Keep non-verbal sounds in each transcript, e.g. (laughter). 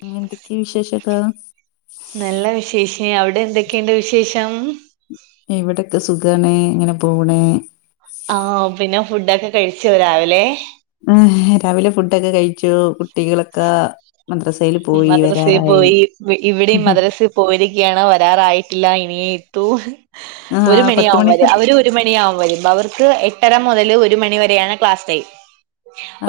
പിന്നെന്തൊക്കേ വിശേഷൊക്കേ നല്ല വിശേഷം അവിടെ എന്തൊക്കെയുണ്ട് വിശേഷം? ഇവിടൊക്കെ സുഖാണ് ഇങ്ങനെ പോണേ ആഹ് പിന്നെ ഫുഡൊക്കെ കഴിച്ചോ രാവിലെ? രാവിലെ ഫുഡൊക്കെ കഴിച്ചു കുട്ടികളൊക്കെ മദ്രസയില് പോ മദ്രസയിൽ പോയി ഇവിടെയും മദ്രസ് പോരിക്കയാണ് വരാറായിട്ടില്ല ഇനി ഇത്തൂ ആഹ് ഒരു പത്ത് മണിയവും മണിക്ക് വരാ അവര് ഒരു മണിയാവും വരുമ്പ അവർക്ക് എട്ടര മുതല് ഒരു മണിവരെയാണ് ക്ലാസ്ടൈം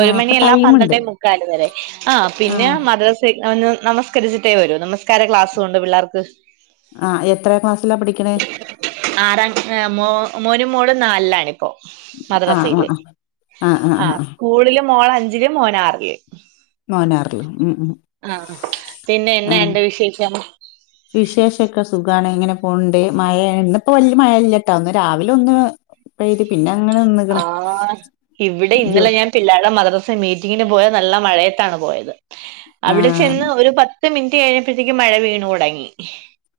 ഒരു ആഹ് അപ്പൊ മണിയെല്ല ടൈമുണ്ട് പന്ത്രണ്ടേ മുക്കാല് വരെ ആഹ് പിന്നെ മദ്ര ഒന്ന് നമസ്കരിച്ചട്ടേ വരൂ ന കാര ക്ലാസുണ്ട് പിള്ളേർക്ക് ആഹ് എത്ര ക്ലാസ്സിലാ പഠിക്കണേ ആറാ മോ മോനും മോളും നാലിലാണ്. പ്പോ ആഹ് മദ്രസയില് ആഹ് ആഹ് സ്കൂളില് മോള അഞ്ചില് മോനാറില് മോനാറിൽ മ്ം മ്മ് ആഹ് പിന്നെ എന്ന ഉണ്ട് വിശേഷം? വിശേഷൊക്കെ സുഖമാണ് ഇങ്ങനെ പോണ്ട് മഴ ഇന്നിപ്പോ വലിയ മഴ ഇല്ലട്ടാ ഒന്ന് രാവിലെ ഒന്ന്- പെയ്ത് പിന്നങ്ങനെ നിന്ക്കണ് (unintelligible) പിള്ളാര്ടെ മദ്രസേ മീറ്റിങ്ങിന് പോയത് നല്ല മഴയത്താണ് പോയത്. അവിടെ ആഹ് ചെന്ന് ഒരു പത്ത് പത്ത് മിനിറ്റ് കഴിഞ്ഞപ്പഴത്തേക്ക് മഴ വീണു തൊടങ്ങി.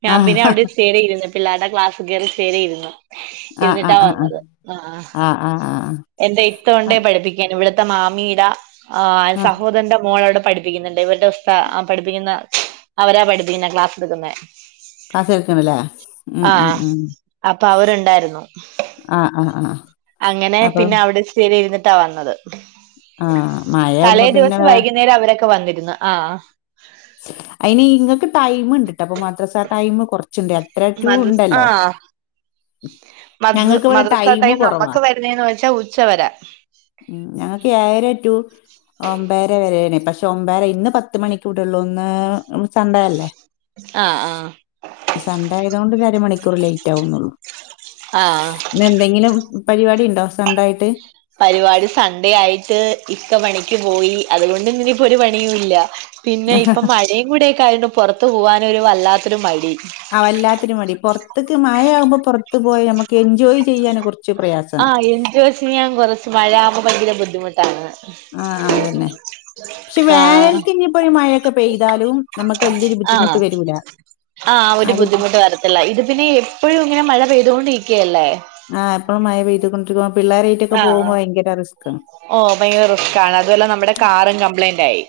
ഞാൻ ആഹ് പിന്നെ അവിടെ കസേരേലിരു പിള്ളേര്ടെ ക്ലാസികേറി സേരേരുന്നു. ആഹ് ഇരുന്നിട്ടാ ആഹ് ആഹ് വന്നത്. ആഹ് ആഹ് ആഹ് എൻറെ ഇത്ത ആഹ് ഉണ്ടേ പഠിപ്പിക്കാൻ ഇവിടുത്തെ മാമീടാ ആഹ് സഹോദരന്റെ മോളവ്ടെ പഠി പഠിപ്പിക്കുന്നുണ്ട്. ഇവര്ടെ ഉസ്താ ആ പഠിപ്പിക്കുന്ന അവരാ പഠിപ്പിക്കുന്നത് ക്ലാസ്സെടുക്കുന്നെ. ക്ലാസ്സെടുക്കണല്ലേ ഉം ഉം ആഹ്, ഉം അപ്പൊ അവരുണ്ടായിരുന്നു. ആഹ് ആഹ് ആഹ്. അങ്ങനെ അപ്പൊ പിന്നെ അവിടെ ച്ചിരിരുന്നിട്ടാ വന്നത്. ആഹ് മഴയാവുമ്പോ പിന്നെ തലേദിവസം വേ വൈകുന്നേരം അവരൊക്കെ വന്നിരുന്നു ആഹ് അയിന് ഇങ്ങക്ക് ടൈമ്ണ്ട്ട്ടോ പ്പൊ മദ്രസ ടൈമ് കുറച്ച്ണ്ട് എട്ടരാ ടൂ ഉണ്ടല്ലോ? മദ് മദറസ ടൈം നമ്മക്ക് വരുന്നേന്ന് വെച്ചാ ഉച്ചവരെ. ഉം ഞങ്ങക്ക് ഏഴര ടൂ ഒമ്പതര വരേണേ പക്ഷെ ഒമ്പര ഇന്ന് പത്ത് മണി- ള്ളൂ ഇന്ന് സണ്ടേ അല്ലേ? ആഹ് ആഹ് സൺഡേ ആയതുകൊണ്ട് ഒരരമണിക്കൂർ ലേറ്റാവുന്നൊള്ളൂ. ആഹ് ഇന്നെന്തെങ്കിലും പരിവാടിയുണ്ടോ സൺ‌ഡേ ആയിട്ട്? പരിവാടി സൺണ്ടേ ആയിട്ട് ഇക്ക പണിക്ക് പോയി, അതുകൊണ്ട് ഇന്നിനിപ്പൊരു പണിയൂല്ല. പിന്നെ ഇപ്പം മഴയും കൂടെയൊക്കെയായോണ്ട് പുറത്തു പോകാനൊരു വല്ലാത്തൊരു മടി. ആ വല്ലാത്തൊരു മടി. പൊറത്ത്ക്ക് മഴ ആകുമ്പോ പൊറത്തു പോയി ഞമ്മക്ക് എൻജോയ് ചെയ്യാന് കുറച്ച് പ്രയാസ ആഹ് എൻജോയ് ചെയ്യാൻ കൊറച്ച് മഴയാവുമ്പോ ഭയങ്കര ബുദ്ധിമുട്ടാണ്. ആ ആഹ് അതന്നെ. പക്ഷെ ആഹ് വേനൽക്ക് ഇനിപ്പൊരു മഴയൊക്കെ പെയ്താലും നമ്മക്ക് വല്ല്യോരു ആഹ് ബുദ്ധിമുട്ട് വരൂല. ആഹ് ഒരു അത് ബുദ്ധിമുട്ട് വരത്തില്ല. ഇത് പിന്നെ എപ്പഴും ഇങ്ങനെ മഴ പെയ്തോണ്ടിക്കല്ലേ? ആഹ് എപ്പഴും മഴപെയ്ത് കൊണ്ടി ആഹ്, ഓഹ് ഭയങ്കര റിസ്ക്കാണ് അതോല്ല നമ്മടെ കാറും കംപ്ലൈന്റായി.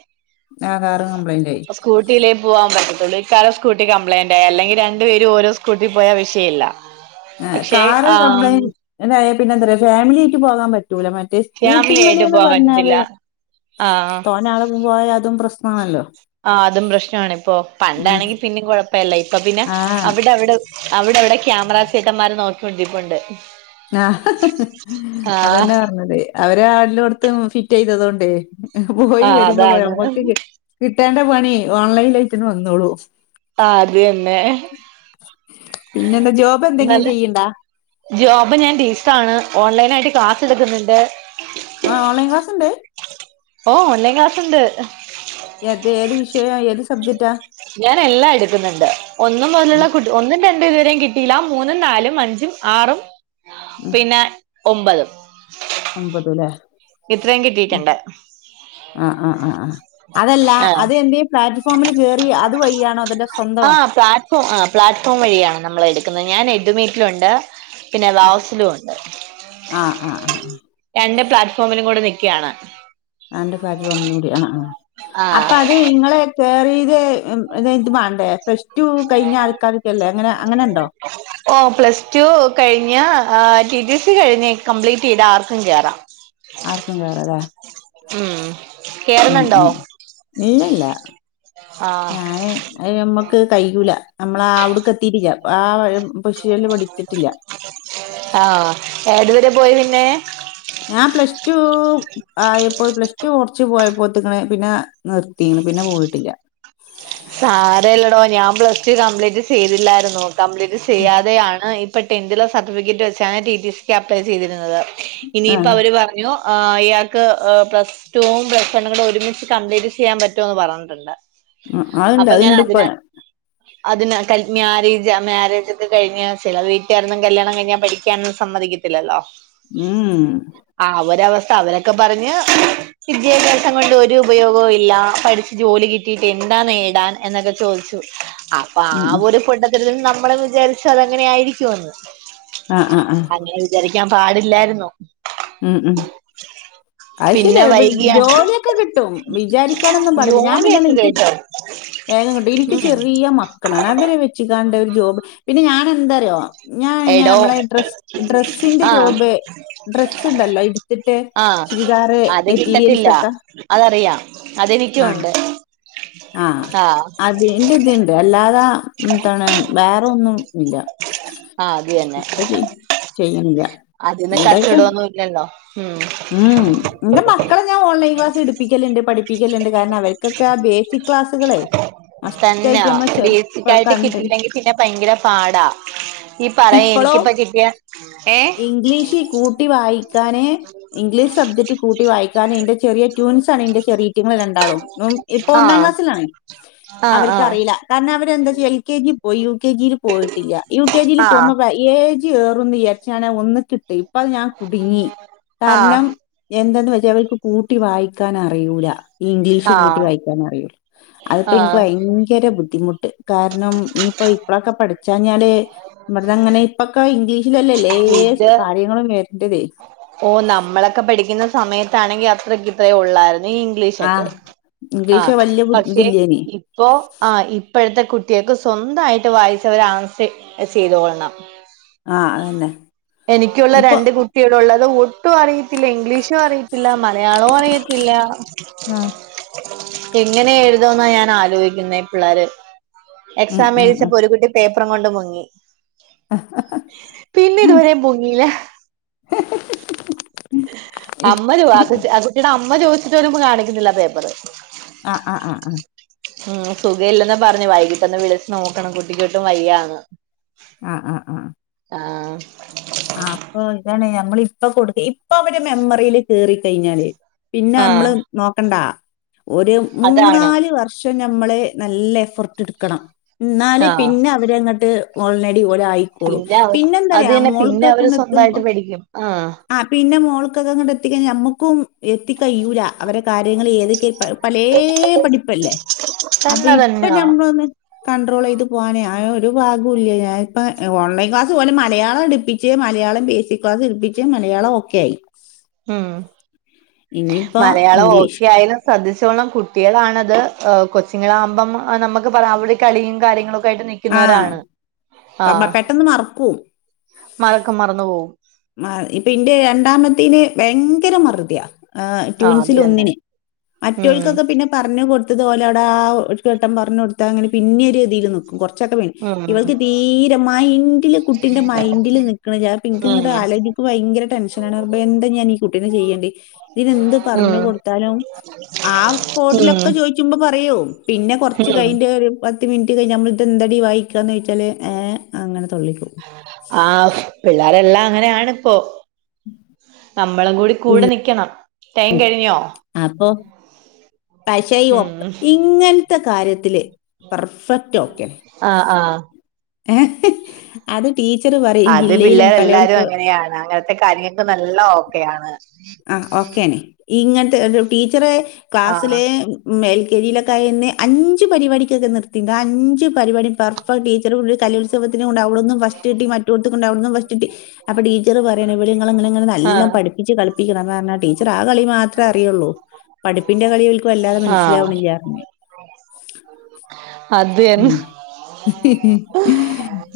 ആഹ് കാറ് കംപ്ലൈയിന്റായി. സ്കൂട്ടിയിലേ പോവാൻ പറ്റത്തൊള്ളൂ. ഇക്കാടെ സ്കൂട്ടി കംപ്ലയിന്റായി. അല്ലെങ്കി രണ്ടുപേരും ഓരോ സ്കൂടീ പോയാ വിഷയല്ല. ആഹ് കാറ് കംപ്ലയിന്റ് ആയ പിന്നെന്താറിയോ ഫാമിലിയായിട്ട് പോകാൻ പറ്റൂല മറ്റേ ഫാമിലി ആയിട്ട് സ്കൂട്ടിമ്മല്ന്ന് പോവാൻ പറ്റത്തില്ല പറഞ്ഞാല് ആഹ് തോനാളൊപ്പം പോയാ അതും പ്രശ്നാണല്ലോ? ആഹ് അതും പ്രശ്നാണിപ്പൊ. പണ്ടാണെങ്കി പിന്നീ കൊഴപ്പല്ല. ഇപ്പൊ പിന്നെ ആ അവടെവടെ അവിടെവടെ ക്യാമറ ചേട്ടന്മാര് നോക്കീകൊണ്ടിരിപ്പുണ്ട്. ആഹ് അതന്നെ പറഞ്ഞതെ അവര് എല്ലോട്ത്തും ഫിറ്റയ്തതോണ്ടേ പോയി ആഹ് വരുമ്പക്ക് അതാണ് ഞമ്മക്ക് കി കിട്ടേണ്ട പണി ഓൺലൈനായിട്ട്ങ്ങ്ട് വന്നോളും. ആഹ് അത് തന്നെ. പിന്നെന്താ ജോബെന്തെങ്കിലും നല്ല ചെയ്യ്ണ്ടോ? ജോബ് ഞാൻ ടീച്ചറാണ്. ഓൺലൈനായിട്ട് ക്ലാസ് എടുക്കുന്നുണ്ട്. ആഹ് ഓൺലൈൻ ക്ലാസ്സ്ണ്ട്? ഓഹ് ഓൺലൈൻ ക്ലാസ്സ്ണ്ട്. ഏത് ഏത് വിഷയ ഏത് സബ്ജക്റ്റാ? ഞാൻ എല്ലാം എടുക്കുന്നുണ്ട്. ഒന്നു മുതലുള്ള എടുക്ക ഒന്നും രണ്ടും ഇതുവരെയും കിട്ടിയില്ല. മൂന്നും നാലും അഞ്ചും ആറും പിന്നെ ഒമ്പതും. ഒമ്പതൂല്ലേ? ഇത്രയും കിട്ടീട്ടുണ്ട്. ആഹ് ആഹ് ആഹ് ആഹ്. അതല്ല ആഹ് അത് എന്തെങ്കിലും പ്ലാറ്റ്ഫോമില് കേറി അത് വഴിയാണോ അതല്ല സ്വന്തം ഓഹ് ആഹ് പ്ലാറ്റ്ഫോം വഴിയാണ് നമ്മളെടുക്കുന്ന. ഞാൻ എഡ് മീറ്റിലുംണ്ട് പിന്നെ വാവ്സിലുംണ്ട്. ആഹ് ആഹ് ആഹ്. രണ്ട് പ്ലാറ്റ്ഫോമിലും കൂടെ നിക്ക്യാണ്. ആന്റെ ഫ്ളാറ്റ് ഫോമിലൂടി ആഹ് ആഹ് അപ്പൊ ആഹ് അത് ഇങ്ങളെ കേറീതെ ഇത് മാണ്ടേ പ്ര റ്റു കഴിഞ്ഞാൾക്കാർക്കെല്ലേ അങ്ങനെ അങ്ങനെണ്ടോ? ഓ പ്ലസ് ടു കഴിഞ്ഞ ടി ടി സി കഴിഞ്ഞ് കംപ്ലീറ്റ് ചെയ്ത ആർക്കും കേറാം ആർക്കും കേറാലെ ഉം ഉം കേറുന്നുണ്ടോ ഉം ഇല്ലല്ലാ ആഹ് ഞാന് അത് ഞമ്മക്ക് കയ്യൂല നമ്മളാ അവിട്ക്ക് എത്തിട്ടില്ല ആഹ് പൊഷല് പഠിച്ചിട്ടില്ല ആഹ് ഏതുവരെ പോയി പിന്നെ? ഞാൻ പ്ലസ് ടു ആയപ്പോ പ്ലസ് ടു കൊറച്ചു പോയപ്പോത്ത്ക്ക്ണ് പിന്നെ നിർത്തിണ് പിന്നെ പോയിട്ടില്ല (inaudible) സാരല്ലടോ ഞാൻ പ്ലസ് ടു കംപ്ലീറ്റ് ചെയ്തില്ലായിരുന്നു കംപ്ലീറ്റ് ചെയ്യാതെയാണ് ഇപ്പ ടെൻത്തിലെ സർട്ടിഫിക്കറ്റ് വെച്ചാണ് ടി ടി സിക്ക് അപ്ലൈ ചെയ്തിരുന്നത് ആ ഇനിയിപ്പൊ അവര് പറഞ്ഞ് ഞ്ഞു ഇയാൾക്ക് പ്ലസ് ടുവും പ്ലസ് വണ്ണും കൂടി ഒരുമിച്ച് കംപ്ലീറ്റ് ചെയ്യാൻ പറ്റും റ്റൊന്ന് പറഞ്ഞിട്ടുണ്ട് ഉം, അതുണ്ട് അപ്പൊ ഞാൻ അതുണ്ട് ഇപ്പൊ അതിനെ അതിന് കഴിഞ്ഞാല് മാരേജ് ഒക്കെ കഴിഞ്ഞാ ചില വീട്ടുകാരൊന്നും കല്യാണം കഴിഞ്ഞാ പഠിക്കാനൊന്നും സമ്മതിക്കില്ല ഇല്ലാല്ലോ ഉം മ് മ് ആ അവരവസ്ഥ അവരൊക്കെ പറഞ്ഞ് വിദ്യാഭ്യാസം കൊണ്ട് ഒരു ഉപയോഗവും ഇല്ല പഠിച്ച് ജോലി കിട്ടിട്ട് എന്താ നേടാൻ എന്നൊക്കെ ചോദിച്ചു അപ്പൊ ഉം, ആ ഉം. ഒരു ഫ ഇൽ നമ്മള് വിചാരിച്ച അതങ്ങനെ ആയിരിക്കുവെന്ന് ആ ആ ആ വിചാരിക്കാൻ പാടില്ലായിരുന്നു ഉം ഉം അത് പിന്നെ ശെരിയാ വൈകിയ ജോലിയൊക്കെ കിട്ടും വിചാരിക്കാനൊന്നും പാടില്ല ഞാൻ പിന്നെ ജോലിയൊക്കെ നിക്ക് കേട്ടോ വേഗം കിട്ടും എനിക്ക് ഉം ചെറിയ മക്ക മക്കളാണ് അവരെ വെച്ച്ങ്ങാണ്ട് ഒരു ജോബ് പിന്നെ ഞാൻ എന്താറിയോ ഞാൻ ഇങ്ങനെ എടോ നമ്മളെ ഡ്രസ് ഡ്രസ്സിന്റെ ആഹ് ജോബ് ഡ്രസ് സ്ണ്ടല്ലോ എടുത്തിട്ട് ആഹ് ചുരിദാറ് മെറ്റീരിയൽസൊക്കെ അതെനിക്കുംണ്ട് ആഹ് എന്റെ ഇത്ണ്ട് അല്ലാതാ എത്താണ് വേറെ ഒന്നും ഇല്ല ആഹ് അത് തന്നെ ഇപ്പ ചെയ്യണില്ല ഇണ്ടയ്ക്കിന് ഇല്ലലോ ഉം ഉം മ് എന്റെ മക്കളെ ഞാൻ ഓൺലൈൻ ക്ലാസ് എടുപ്പിക്കലുണ്ട് പഠി പ്പിക്കലുണ്ട് കാരണം അവര്ക്കൊക്കെ ആ ബേസിക് ക്ലാസ്സുകളെ മസ്റ്റായിട്ട് നമ്മൾ ചെ കുട്ടിക്കാലത്ത് കിട്ടിയില്ലെങ്കിൽ പിന്നെ ഭയങ്കര പാടാ ഇയ്യ് പറയ് ഇപ്പളോ എനിക്കിപ്പ കിട്ടിയാ ഏഹ് ഇംഗ്ലീഷ് കൂട്ടി വായിക്കാന് ഇംഗ്ലീഷ് സബ്ജക്ട് കൂട്ടി വായിക്കാന് എന്റെ ചെറിയ ടൂൻസാണ് ആണ് ന്റെ ചെറിയേറ്റിങ്ങള് രണ്ടാളും ഉം ഇപ്പൊ ഒന്നാം ആഹ് ക്ലാസ്സിലാണ് ആഹ് ആഹ് അവർക്കറിയിലാ കാരണം അവരെന്താച്ചാ എൽ കെ ജിയിൽ പോയി യു കെ ജിയിൽ പോയിട്ടില്ല യു കെ ജിയി പോമ്പോ ആഹ് ഏജ് ഏറുന്ന് ഇയാരിച്ചാണ്ട് ഒന്ന്ക്ക്‌ട്ട് ഇപ്പ അത് ഞാൻ കുടുങ്ങി ആഹ് കാരണം എന്താെന്ന് വെച്ചാ അവർക്ക് കൂട്ടി വായിക്കാൻ അറിയൂല ഈ ഇംഗ്ലീഷ് കൂട്ടി ആഹ് വായിക്കാൻ അറിയുല അതിപ്പോ എനിക്ക് ആഹ് ഭയ ഭയങ്കര ബുദ്ധിമുട്ട് കാരണം ഇനിയിപ്പോ ഇപ്പളോക്കെ പഠിച്ചാഞ്ഞാല് നമ്മടതങ്ങനെ ഇപ്പൊക്കെ ഇംഗ്ലീഷിലല്ലേലേ ഇത് കാര്യങ്ങളും വര്ണ്ടത് ഓ നമ്മളൊക്കെ പഠിക്കുന്ന സമയത്താണെങ്കിൽ അത്രക്ക്‌ ഇത്രേ ഉള്ളായിരുന്നു ഇംഗ്ലീഷൊക്കെ ആഹ് ആ ഇംഗ്ലീഷ് വല്യ ബു പക്ഷേ ഇതില്ലേനി. ഇ ഇപ്പൊ ആ ഇപ്പോഴത്തെ കുട്ടിയെക്ക് സ്വന്തയിട്ട് വായിച്ച ഒരു ആൻസെ ചെയ്തോള്ളണം ആഹ് അതന്നെ. എനിക്കുള്ള ഇപ്പൊ രണ്ട് കുട്ടി കുട്ട്യോളുള്ളത് ഒട്ടും അറിയി ഇല്ല ഇംഗ്ലീഷും അറിയത്തില്ല മലയാളവും അറിയത്തില്ല ആഹ് എങ്ങനെ എഴുതന്നാ ഞാൻ ആലോചിക്കുന്നെ ഈ പിള്ളേര് ഉം എക്സാം ഉം ഉം എഴുതിചാപ്പോരു കുട്ടി പേപ്പറും കൊണ്ട് മുങ്ങി പിന്നെ ഇതുവരേം പൊങ്ങീ ല്ല ഇപ് അമ്മ ചോ ആ കു ആ കുട്ടിയുടെ അമ്മ ചോദിച്ചിട്ട് പോലും കാണിക്കുന്നില്ല പേപ്പറ് ആഹ് ആഹ് ആഹ് ഉം സുഖ ഇല്ലെന്ന പറഞ്ഞെ വൈകിട്ട് ഒന്ന് വിളിച്ചട്ട് നോക്കണം കുട്ടിക്കോട്ടും വയ്യന്ന പറഞ്ഞേ ആഹ് ആഹ് ആഹ് ആഹ് ആഹ് ആഹ് അപ്പൊ ഇതാണ് ഞമ്മളിപ്പൊ കൊടുക്ക ഇപ്പൊ അവരെ മെമ്മറിയില് കേറിക്കഴിഞ്ഞാല് പിന്നെ ആഹ് നമ്മള് നോക്കണ്ടാ ഒരു അതാണ് മൂന്നാല് വർഷം ഷം നമ്മള് നല്ല എഫർട്ട് എടുക്കണം എന്നല് ആഹ് പിന്നെ അവരങ്ങട്ട് ഓൾനേടി ഒല് ആയിക്കോളും പിന്നെ അത് എന്താറിയാ തന്നെ മോളും പിന്നെ അവര് സ്വന്തായിട്ട് പടിക്കും ആ ആ പിന്നെ മോൾക്ക്ത് എത്തിക്കഴിഞ്ഞാൽ നമ്മുക്കും എത്തി കയുല അവരെ കാര്യങ്ങൾ ഏതൊക്കെ പല പലേ പഠിപ്പല്ലേ അപ്പൊ തന്നെ ഇപ്പൊ തന്നാ ഞമ്മളൊന്ന് കൺട്രോൾ ചെയ്ത് പോകാനേ ആ ഒരു പാഗോല്ല ഞാന ഇപ്പ ഓൺലൈൻ ക്ലാസ്സ് ഓന് മലയാളം എടുപ്പി പിച്ച് മലയാളം ബേസിക് ക്ലാസ് ഇടുപ്പിച്ച് മലയാളം ഒക്കെ ആയി ഉം ഇനിയിപ്പോ മലയാളം ഇംഗ്ലീഷ് ഓക്കെ ആയാലും ശ്രദ്ധിച്ചോളം കുട്ടികളാണത് ഹ കൊച്ചിങ്ങാകുമ്പം നമുക്ക് പറ അവിടെ കളിയും കാര്യങ്ങളൊ രായിട്ട് ആ നിക്കുന്നോരാണ് ആ പ പ- പെട്ടെന്ന് മറക്കും. മറക്കം മറന്നു പോവും ആ ഇപ്പൊ ഇന്റെ രണ്ടാമത്തന് ഭയങ്കര മറുവിയാ ആ് ട്യൂൻ ആഹ് അത് സിൽ തന്നെ ഒന്നിന് ഉം മറ്റോൾക്കൊക്കെ പിന്നെ പറഞ്ഞ കൊടുത്തത് ഓല വിടെ ആ ഒരു ഘട്ടം പറഞ്ഞ കൊടുത്ത അങ്ങനെ പിന്നെ ഒരു രീതിയിൽ നോക്കും കോർ ഉച്ചക്കെ ഉം ഇവൾക്ക് തീരെ മൈന്ഡില് കുട്ടിന്റെ മൈന്ഡില് നിക്കണില്ല അതാപ്പാ ഇത്ങ്ങ്ട്ട് ഉം ആലചക്ക്മ്പോ ഇൻക് ഭയര ടെൻഷനാണ്ണ് റബ്ബേ എന്താ ഞാൻഈ കുട്ടീനെ ചെയ്യണ്ടേ ഇതിനെന്ത് പറഞ്ഞു ഉം കൊടുത്താലും ആ ഉം സ്പോട്ടിലൊക്കെ ചോയിച്ചുമ്പോ പറയും പിന്നെ കുറച്ച് ഉം കഴിഞ്ട്ട് ഒരു പത്ത് മിനിറ്റ് കഴിൽ നള ഇത് എന്തടി വായിക്കയന്ന് ച്ചോച്ചാൽ ആഹ് പിള്ളേരെല്ലാം അങ്ങനെയണ് ഇപ്പോ നമ്മളും കൂടി കൂടെ ഉം. നിക്കണം ടൈം കഴിഞ്ഞോ അപ്പൊ പശയും ഒ ഉം ഇങ്ങനത്തെ കാര്യത്തില് പെർഫെക്റ്റ് ഓക്കെ ആഹ് ആഹ് ഏഹ് അത് ടീച്ചർ പറിം അത് പിള്ളേരെ എല്ലാരും അങ്ങനെയാണ് അങ്ങനത്തെ കാര്യങ്ങക്കക്ക് നല്ല ഓക്കെയ ണ് ആഹ് ഓക്കേയാണ് ഇങ്ങനത്തെ ഒരു ടീച്ചറെ ആഹ് ക്ലാസ്സിലെ ഉം എ ൽ ജി ലൊക്കെ ആയന്ന് അഞ്ച് പരിപാടിക്കൊക്കെ നിർത്തിട്ടണ്ട് അഞ്ച് പരിപാടി പെർഫക്ട് ടീച്ചർ കൂ കലോത്സം വതിന്കൊണ്ടോയി അവിടുന്നു ഫസ്റ്റ് കിട്ടി മറ്റൊടുത്തുക്ക്ണ്ടോയി അവിടുന്നു ഫസ്റ്റ് കിട്ടി അപ്പൊ ടീച്ചർ പറയാണേ ബാലേ ങ്ങള് (unintelligible) ങ്ങനെ എല്ലാം ആഹ് പഠിപ്പിച്ച് കളിപ്പിക്കണം എന്ന് പറഞ്ഞാ ടീച്ചർ ആ കളി മാത്രമേ അറിയുള്ളൂ പഠിന്റെ കളിഓല്ക് വല്ലാതെ ആഹ് മനസ്സിലാവണില്യ അത് തന്നെ ഉം ഇഹ് ഹി ഹി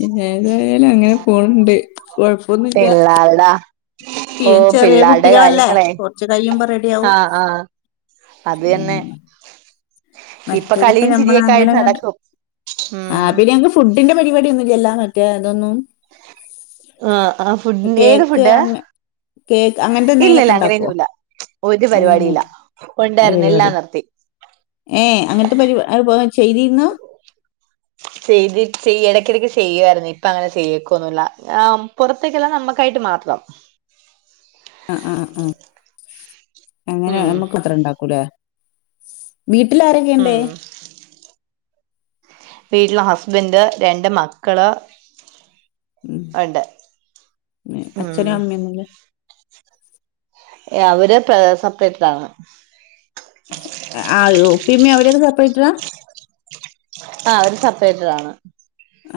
ഹീം ഏതായാലും അങ്ങനെ പോണ് ണ്ട് കാെഴപ്പാെന്നു ഇല്ലാടാ പിയൻ ചെറിയ കുട്ടികളല്ലേ കൊറ്ച്ച് കയ്യുമ്പാെറെഡിയാവും ആഹ് ആഹ് അത് യെന്നെ മറ്റത്പ്പ ഞമ്മളങ്ങനങ്ങ്ട്ട് നടക്കും ആഹ് ഉം പിലയങ്ങ് ഫുഡിന്റെ പരിവാടിയൊന്നുല്യല്ലാ മറ്റേ തൊന്നും ആഹ് ആഹ് ഫുഡിൻ ഏത് കേക്ക് ഫുഡ് അങ്ങ കേക്ക് അങ്ങനത്തെ എന്തെങ്കിലുമൊക്കെ ഇല്ലല്ല ഉണ്ടാക്കുവോ അങ്ങനെയൊന്നുല്ല അങ്ങനെ ഒര്പരിവാടില്ല ഒന്നും ഉണ്ടാര്ന്ന്എല്ലാം നിർത്തി ഏഹ് അങ്ങൻത്തെ പരിവ അത് പോ ചെയ്തിര്ന്നു ചെയ്ത് ചെയ്യ എടക്കിടക്ക് ചെയ്യുവായിര്ന്നു ഇപ്പ അങ്ങനെ ചെയ്യക്കുന്നുല്ല നാം പാെറത്തേക്കെല്ലാം നമ്മക്കായിട്ട് മാത്രം അങ്ങ അങ്ങ അങ്ങനെ ഉം ഞമ്മക്കും അത്ര ഇണ്ടാക്കുലേ വീട്ടിലാരെക്കെയ്ണ്ട് ഉം വീട്ടില് ഹസ്ബെന്റ് രണ്ട് മക്കള് ഉം ആണ്ട ന് അച്ഛനും അമ്മെന്നുല്യ യവര് പേഴ്സപ്ക്കെറ്റാണ് അഷ് ആഹ് ഇള് ഉപ്പിം ഉമ്മിം അവാരൊക്കെ സെപ്പറേറ്റ്ടാ ആഹ് അവര് സപ്പറേറ്റ്ഡ് ആണ്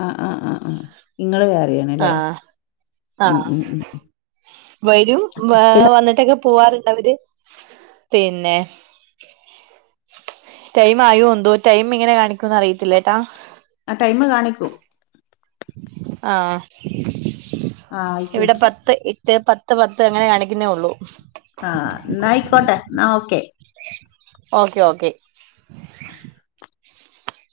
ആഹ് ആഹ് ആഹ് ആഹ് ഇങ്ങള് വേറിയോ ആഹ് ആഹ് ആഹ് വരും വാ വന്ന്ട്ടെക്കെ പുവ്വാറ്ണ്ടതില് പിന്നെ ടൈമായുഉന്തോ ടൈമിങ്ങനെ കാണിക്കുംന്ന് അറിയിത്തില്ലേട്ടാ അടൈമ് കാണിക്കും ആഹ് ആ ആയിക്ക് ഇവിടെ പത്ത് എ ത്തേ പത്ത് പത്ത് അങ്ങനെ കാണിക്ക്ന്നേ ഒള്ളൂ ആഹ് ഇന്നാ ഐക്കോട്ടെ ഇന്നാ ഓക്കെ ഓക്കെ ഓക്കെ